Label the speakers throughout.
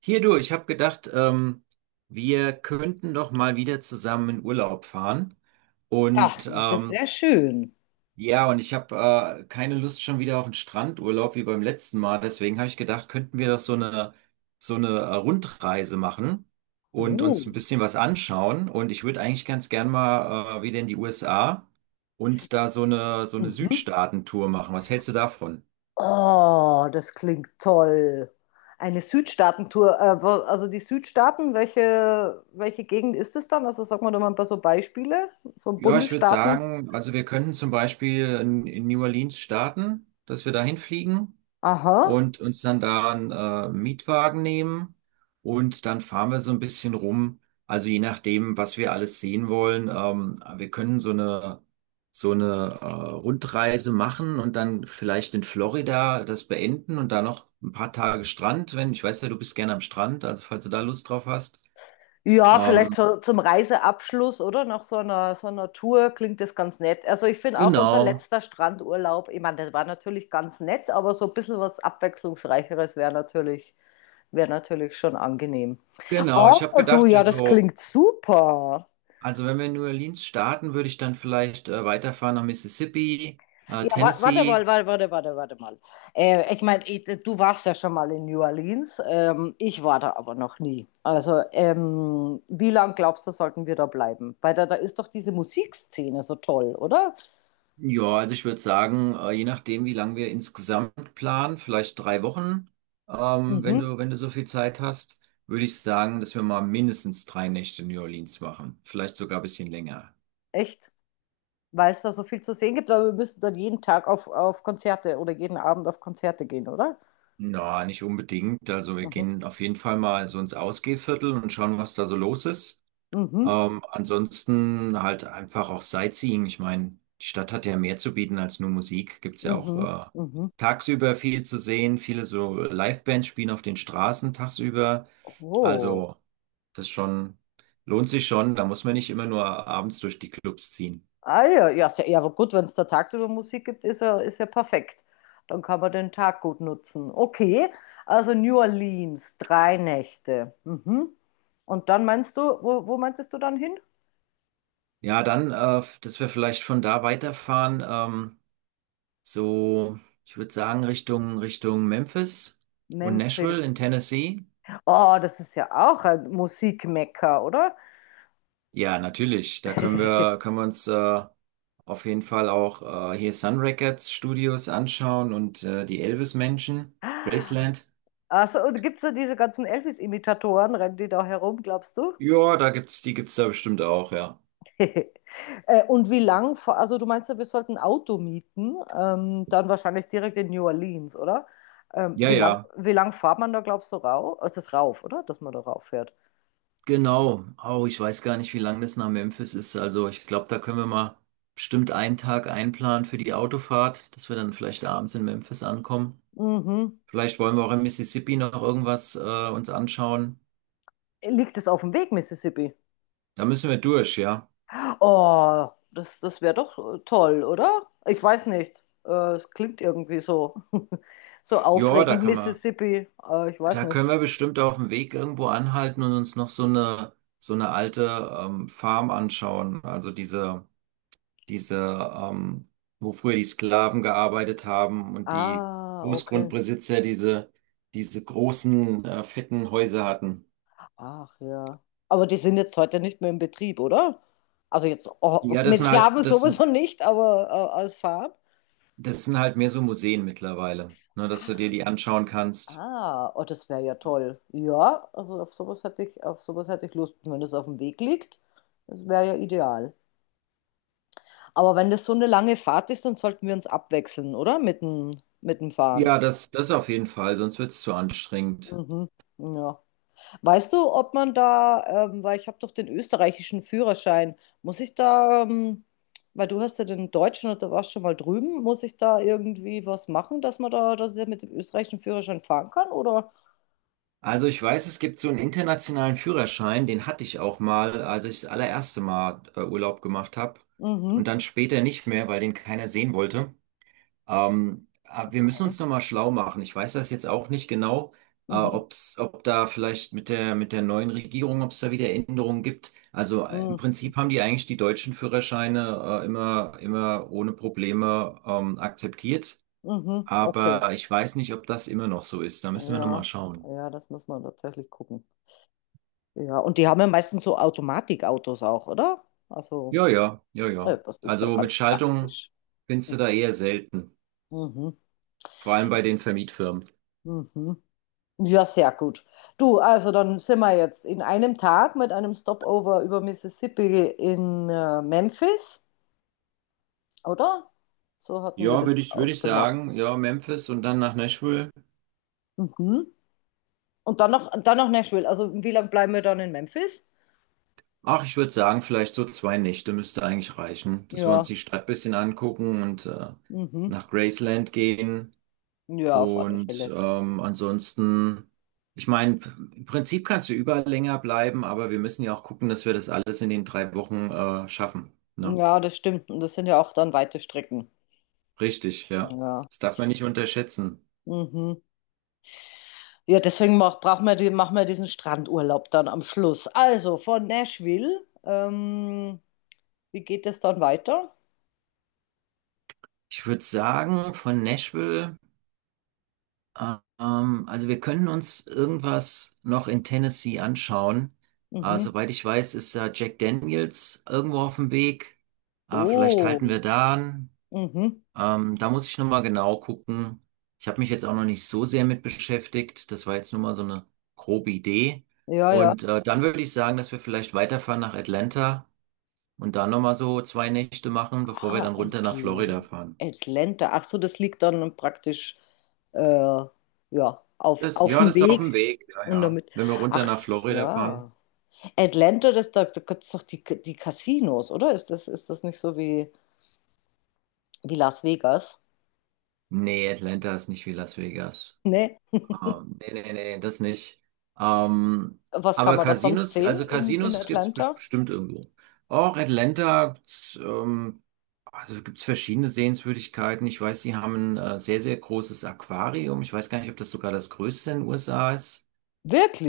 Speaker 1: Hier du, ich habe gedacht, wir könnten doch mal wieder zusammen in Urlaub fahren.
Speaker 2: Ach,
Speaker 1: Und
Speaker 2: das wäre schön.
Speaker 1: ja, und ich habe keine Lust schon wieder auf einen Strandurlaub wie beim letzten Mal. Deswegen habe ich gedacht, könnten wir doch so eine Rundreise machen und uns ein
Speaker 2: Oh.
Speaker 1: bisschen was anschauen. Und ich würde eigentlich ganz gern mal wieder in die USA und da so eine
Speaker 2: Mhm.
Speaker 1: Südstaaten-Tour machen. Was hältst du davon?
Speaker 2: Oh, das klingt toll. Eine Südstaatentour. Also die Südstaaten, welche Gegend ist es dann? Also sag mal doch mal ein paar so Beispiele von
Speaker 1: Ja, ich würde
Speaker 2: Bundesstaaten.
Speaker 1: sagen, also wir könnten zum Beispiel in New Orleans starten, dass wir da hinfliegen
Speaker 2: Aha.
Speaker 1: und uns dann da einen Mietwagen nehmen und dann fahren wir so ein bisschen rum. Also je nachdem, was wir alles sehen wollen, wir können so eine Rundreise machen und dann vielleicht in Florida das beenden und da noch ein paar Tage Strand, wenn ich weiß ja, du bist gerne am Strand, also falls du da Lust drauf hast.
Speaker 2: Ja, vielleicht
Speaker 1: Ähm,
Speaker 2: so zum Reiseabschluss, oder? Nach so einer Tour klingt das ganz nett. Also ich finde auch unser
Speaker 1: genau,
Speaker 2: letzter Strandurlaub, ich meine, das war natürlich ganz nett, aber so ein bisschen was Abwechslungsreicheres wäre natürlich schon angenehm.
Speaker 1: genau.
Speaker 2: Oh,
Speaker 1: Ich habe
Speaker 2: du,
Speaker 1: gedacht,
Speaker 2: ja,
Speaker 1: wir
Speaker 2: das
Speaker 1: so.
Speaker 2: klingt super.
Speaker 1: Also wenn wir in New Orleans starten, würde ich dann vielleicht weiterfahren nach Mississippi,
Speaker 2: Ja, wa- warte
Speaker 1: Tennessee.
Speaker 2: mal, warte, warte, warte, warte mal. Ich meine, du warst ja schon mal in New Orleans. Ich war da aber noch nie. Also, wie lange glaubst du, sollten wir da bleiben? Weil da ist doch diese Musikszene so toll, oder?
Speaker 1: Ja, also ich würde sagen, je nachdem, wie lange wir insgesamt planen, vielleicht 3 Wochen, wenn
Speaker 2: Mhm,
Speaker 1: du, wenn du so viel Zeit hast, würde ich sagen, dass wir mal mindestens 3 Nächte in New Orleans machen. Vielleicht sogar ein bisschen länger.
Speaker 2: echt. Weil es da so viel zu sehen gibt, aber wir müssen dann jeden Tag auf Konzerte oder jeden Abend auf Konzerte gehen, oder?
Speaker 1: Na, nicht unbedingt. Also wir
Speaker 2: Mhm,
Speaker 1: gehen auf jeden Fall mal so ins Ausgehviertel und schauen, was da so los ist.
Speaker 2: mhm,
Speaker 1: Ansonsten halt einfach auch Sightseeing. Ich meine, die Stadt hat ja mehr zu bieten als nur Musik. Gibt's ja auch
Speaker 2: mhm,
Speaker 1: äh,
Speaker 2: mhm.
Speaker 1: tagsüber viel zu sehen. Viele so Livebands spielen auf den Straßen tagsüber.
Speaker 2: Oh.
Speaker 1: Also das schon lohnt sich schon. Da muss man nicht immer nur abends durch die Clubs ziehen.
Speaker 2: Ah ja, ja, sehr, ja, aber gut, wenn es da tagsüber Musik gibt, ist ja perfekt. Dann kann man den Tag gut nutzen. Okay, also New Orleans, drei Nächte. Mhm. Und dann meinst du, wo meintest du dann hin?
Speaker 1: Ja, dann, dass wir vielleicht von da weiterfahren, so, ich würde sagen, Richtung Memphis und Nashville
Speaker 2: Memphis.
Speaker 1: in Tennessee.
Speaker 2: Oh, das ist ja auch ein Musikmekka, oder?
Speaker 1: Ja, natürlich. Da können wir, können wir uns auf jeden Fall auch hier Sun Records Studios anschauen und die Elvis Mansion, Graceland.
Speaker 2: Also, und gibt es da diese ganzen Elvis-Imitatoren, rennen die da herum, glaubst du?
Speaker 1: Ja, da gibt's, die gibt's da bestimmt auch, ja.
Speaker 2: Also du meinst ja, wir sollten ein Auto mieten, dann wahrscheinlich direkt in New Orleans, oder?
Speaker 1: Ja, ja,
Speaker 2: Wie lang fährt man da, glaubst du, rauf? Es ist rauf, oder? Dass man da rauf fährt.
Speaker 1: genau. Oh, ich weiß gar nicht, wie lang das nach Memphis ist. Also ich glaube, da können wir mal bestimmt einen Tag einplanen für die Autofahrt, dass wir dann vielleicht abends in Memphis ankommen.
Speaker 2: Mhm.
Speaker 1: Vielleicht wollen wir auch in Mississippi noch irgendwas uns anschauen.
Speaker 2: Liegt es auf dem Weg, Mississippi?
Speaker 1: Da müssen wir durch, ja.
Speaker 2: Oh, das wäre doch toll, oder? Ich weiß nicht. Es klingt irgendwie so, so
Speaker 1: Ja, da
Speaker 2: aufregend,
Speaker 1: kann man.
Speaker 2: Mississippi. Ich weiß
Speaker 1: Da
Speaker 2: nicht.
Speaker 1: können wir bestimmt auf dem Weg irgendwo anhalten und uns noch so eine alte Farm anschauen. Also diese, ähm, wo früher die Sklaven gearbeitet haben und die
Speaker 2: Ah, okay.
Speaker 1: Großgrundbesitzer diese großen, fetten Häuser hatten.
Speaker 2: Ach ja. Aber die sind jetzt heute nicht mehr im Betrieb, oder? Also jetzt oh,
Speaker 1: Ja, das
Speaker 2: mit
Speaker 1: sind halt,
Speaker 2: Sklaven
Speaker 1: das
Speaker 2: sowieso
Speaker 1: sind,
Speaker 2: nicht, aber als Farm.
Speaker 1: das sind halt mehr so Museen mittlerweile, ne, dass du dir die anschauen kannst.
Speaker 2: Ah, oh, das wäre ja toll. Ja, also auf sowas hätte ich Lust. Und wenn das auf dem Weg liegt, das wäre ja ideal. Aber wenn das so eine lange Fahrt ist, dann sollten wir uns abwechseln, oder? Mit dem Fahren.
Speaker 1: Ja, das auf jeden Fall, sonst wird's zu anstrengend.
Speaker 2: Mhm. Ja. Weißt du, ob man da, weil ich habe doch den österreichischen Führerschein, muss ich da, weil du hast ja den deutschen und da warst schon mal drüben, muss ich da irgendwie was machen, dass man da, dass ich mit dem österreichischen Führerschein fahren kann, oder?
Speaker 1: Also ich weiß, es gibt so einen internationalen Führerschein, den hatte ich auch mal, als ich das allererste Mal Urlaub gemacht habe
Speaker 2: Mhm,
Speaker 1: und dann später nicht mehr, weil den keiner sehen wollte. Aber wir müssen
Speaker 2: okay,
Speaker 1: uns nochmal schlau machen. Ich weiß das jetzt auch nicht genau,
Speaker 2: mhm,
Speaker 1: ob da vielleicht mit der neuen Regierung, ob es da wieder Änderungen gibt. Also im
Speaker 2: mhm,
Speaker 1: Prinzip haben die eigentlich die deutschen Führerscheine immer ohne Probleme akzeptiert.
Speaker 2: mhm, okay,
Speaker 1: Aber ich weiß nicht, ob das immer noch so ist. Da müssen wir nochmal
Speaker 2: ja,
Speaker 1: schauen.
Speaker 2: ja, das muss man tatsächlich gucken. Ja, und die haben ja meistens so Automatikautos auch, oder? Also,
Speaker 1: Ja, ja, ja, ja.
Speaker 2: das ist ja
Speaker 1: Also mit
Speaker 2: ganz
Speaker 1: Schaltung
Speaker 2: praktisch.
Speaker 1: findest du
Speaker 2: Mhm,
Speaker 1: da eher selten.
Speaker 2: mhm.
Speaker 1: Vor allem bei den Vermietfirmen.
Speaker 2: Mhm. Ja, sehr gut. Du, also dann sind wir jetzt in einem Tag mit einem Stopover über Mississippi in Memphis, oder? So hatten wir
Speaker 1: Ja, würde
Speaker 2: das
Speaker 1: ich, würde ich sagen,
Speaker 2: ausgemacht.
Speaker 1: ja, Memphis und dann nach Nashville.
Speaker 2: Mhm. Und dann noch Nashville. Also wie lange bleiben wir dann in Memphis?
Speaker 1: Ach, ich würde sagen, vielleicht so 2 Nächte müsste eigentlich reichen, dass wir uns
Speaker 2: Ja,
Speaker 1: die Stadt bisschen angucken und
Speaker 2: mhm.
Speaker 1: nach Graceland gehen.
Speaker 2: Ja, auf alle
Speaker 1: Und
Speaker 2: Fälle.
Speaker 1: ansonsten, ich meine, im Prinzip kannst du überall länger bleiben, aber wir müssen ja auch gucken, dass wir das alles in den 3 Wochen schaffen. Ne?
Speaker 2: Ja, das stimmt. Und das sind ja auch dann weite Strecken.
Speaker 1: Richtig, ja.
Speaker 2: Ja,
Speaker 1: Das darf man nicht unterschätzen.
Speaker 2: mhm. Ja, deswegen mach, brauchen wir die, machen wir diesen Strandurlaub dann am Schluss. Also von Nashville, wie geht es dann weiter?
Speaker 1: Ich würde sagen, von Nashville, also wir können uns irgendwas noch in Tennessee anschauen.
Speaker 2: Mhm.
Speaker 1: Soweit ich weiß, ist da Jack Daniels irgendwo auf dem Weg. Vielleicht halten
Speaker 2: Oh,
Speaker 1: wir da an.
Speaker 2: mhm.
Speaker 1: Da muss ich nochmal genau gucken. Ich habe mich jetzt auch noch nicht so sehr mit beschäftigt. Das war jetzt nur mal so eine grobe Idee.
Speaker 2: Ja, ja.
Speaker 1: Und dann würde ich sagen, dass wir vielleicht weiterfahren nach Atlanta und da nochmal so 2 Nächte machen, bevor wir
Speaker 2: Ah,
Speaker 1: dann runter nach Florida
Speaker 2: Atlan
Speaker 1: fahren.
Speaker 2: Atlanta. Ach so, das liegt dann praktisch äh, ja,
Speaker 1: Das,
Speaker 2: auf
Speaker 1: ja,
Speaker 2: dem
Speaker 1: das ist auf dem
Speaker 2: Weg
Speaker 1: Weg, ja,
Speaker 2: und
Speaker 1: ja.
Speaker 2: damit.
Speaker 1: Wenn wir runter
Speaker 2: Ach
Speaker 1: nach Florida fahren.
Speaker 2: ja. Atlanta, da gibt es doch die Casinos, oder? Ist das nicht so wie, wie Las Vegas?
Speaker 1: Nee, Atlanta ist nicht wie Las Vegas.
Speaker 2: Ne?
Speaker 1: Nee, nee, nee, das nicht. Ähm,
Speaker 2: Was kann
Speaker 1: aber
Speaker 2: man da sonst
Speaker 1: Casinos,
Speaker 2: sehen
Speaker 1: also
Speaker 2: in
Speaker 1: Casinos gibt's
Speaker 2: Atlanta?
Speaker 1: bestimmt irgendwo. Auch Atlanta, ähm, also gibt's verschiedene Sehenswürdigkeiten. Ich weiß, sie haben ein sehr, sehr großes Aquarium. Ich weiß gar nicht, ob das sogar das größte in den USA ist.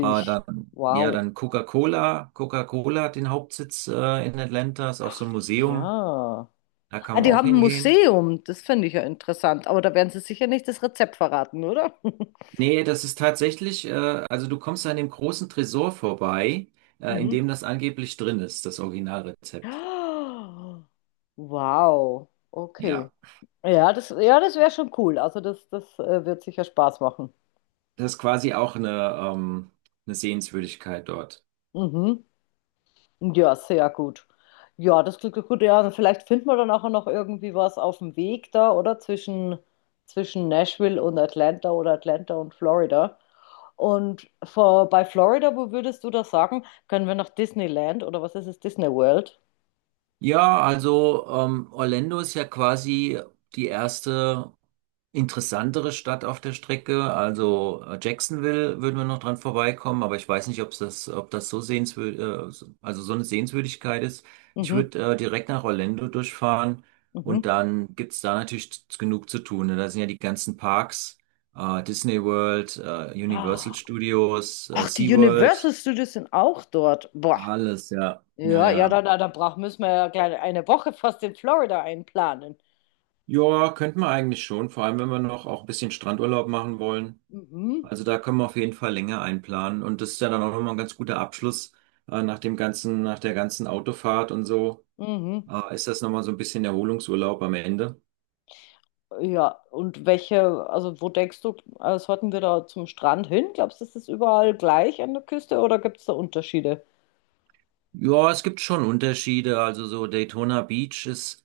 Speaker 1: Dann, ja,
Speaker 2: Wow.
Speaker 1: dann Coca-Cola. Coca-Cola hat den Hauptsitz in Atlanta, ist auch so ein Museum.
Speaker 2: Ja.
Speaker 1: Da kann
Speaker 2: Ah,
Speaker 1: man
Speaker 2: die
Speaker 1: auch
Speaker 2: haben ein
Speaker 1: hingehen.
Speaker 2: Museum, das finde ich ja interessant, aber da werden sie sicher nicht das Rezept verraten, oder?
Speaker 1: Nee, das ist tatsächlich, also du kommst an dem großen Tresor vorbei, in
Speaker 2: Mhm.
Speaker 1: dem das angeblich drin ist, das Originalrezept.
Speaker 2: Ah, wow, okay.
Speaker 1: Ja,
Speaker 2: Ja, ja, das wäre schon cool. Also das wird sicher Spaß machen.
Speaker 1: das ist quasi auch ähm, eine Sehenswürdigkeit dort.
Speaker 2: Mhm. Ja, sehr gut. Ja, das klingt doch gut. Ja, und vielleicht finden wir dann nachher noch irgendwie was auf dem Weg da, oder? Zwischen Nashville und Atlanta oder Atlanta und Florida. Und vor, bei Florida, wo würdest du das sagen? Können wir nach Disneyland oder was ist es? Disney World?
Speaker 1: Ja, also Orlando ist ja quasi die erste interessantere Stadt auf der Strecke. Also Jacksonville würden wir noch dran vorbeikommen, aber ich weiß nicht, ob das so sehenswürdig, also so eine Sehenswürdigkeit ist. Ich
Speaker 2: Mhm,
Speaker 1: würde direkt nach Orlando durchfahren
Speaker 2: mhm.
Speaker 1: und dann gibt's da natürlich genug zu tun. Ne? Da sind ja die ganzen Parks, Disney World, Universal Studios,
Speaker 2: Ach, die Universal
Speaker 1: SeaWorld,
Speaker 2: Studios sind auch dort. Boah.
Speaker 1: alles, ja. Ja,
Speaker 2: Ja, ja,
Speaker 1: ja.
Speaker 2: dann brauch, müssen wir ja gleich eine Woche fast in Florida einplanen.
Speaker 1: Ja, könnten wir eigentlich schon, vor allem wenn wir noch auch ein bisschen Strandurlaub machen wollen.
Speaker 2: Mhm,
Speaker 1: Also da können wir auf jeden Fall länger einplanen. Und das ist ja dann auch nochmal ein ganz guter Abschluss, nach dem ganzen, nach der ganzen Autofahrt und so.
Speaker 2: mhm.
Speaker 1: Ist das nochmal so ein bisschen Erholungsurlaub am Ende?
Speaker 2: Ja, und welche, also wo denkst du, sollten wir da zum Strand hin? Glaubst du, das ist überall gleich an der Küste oder gibt es da Unterschiede?
Speaker 1: Ja, es gibt schon Unterschiede. Also so Daytona Beach ist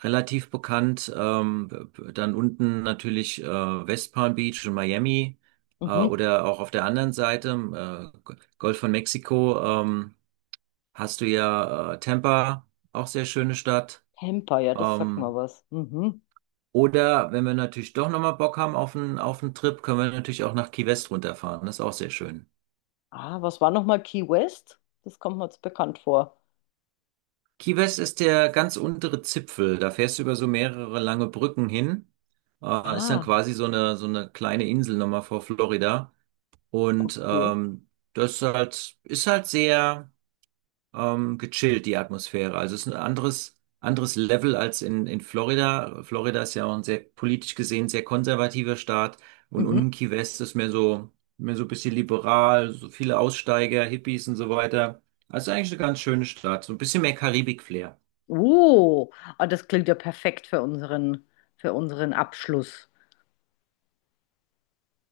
Speaker 1: relativ bekannt. Dann unten natürlich West Palm Beach und Miami.
Speaker 2: Mhm.
Speaker 1: Oder auch auf der anderen Seite, Golf von Mexiko, hast du ja Tampa, auch sehr schöne Stadt.
Speaker 2: Tampa, ja, das sagt mal
Speaker 1: Ähm,
Speaker 2: was. Mhm.
Speaker 1: Oder wenn wir natürlich doch nochmal Bock haben auf einen Trip, können wir natürlich auch nach Key West runterfahren. Das ist auch sehr schön.
Speaker 2: Ah, was war nochmal Key West? Das kommt mir jetzt bekannt vor.
Speaker 1: Key West ist der ganz untere Zipfel. Da fährst du über so mehrere lange Brücken hin. Ist dann
Speaker 2: Ah,
Speaker 1: quasi so eine kleine Insel nochmal vor Florida. Und
Speaker 2: okay.
Speaker 1: das ist halt sehr, gechillt, die Atmosphäre. Also es ist ein anderes Level als in Florida. Florida ist ja auch ein sehr politisch gesehen sehr konservativer Staat und
Speaker 2: Mhm.
Speaker 1: unten Key West ist mehr so ein bisschen liberal, so viele Aussteiger, Hippies und so weiter. Also eigentlich eine ganz schöne Stadt, so ein bisschen mehr Karibik-Flair.
Speaker 2: Uh, ah, das klingt ja perfekt für unseren Abschluss.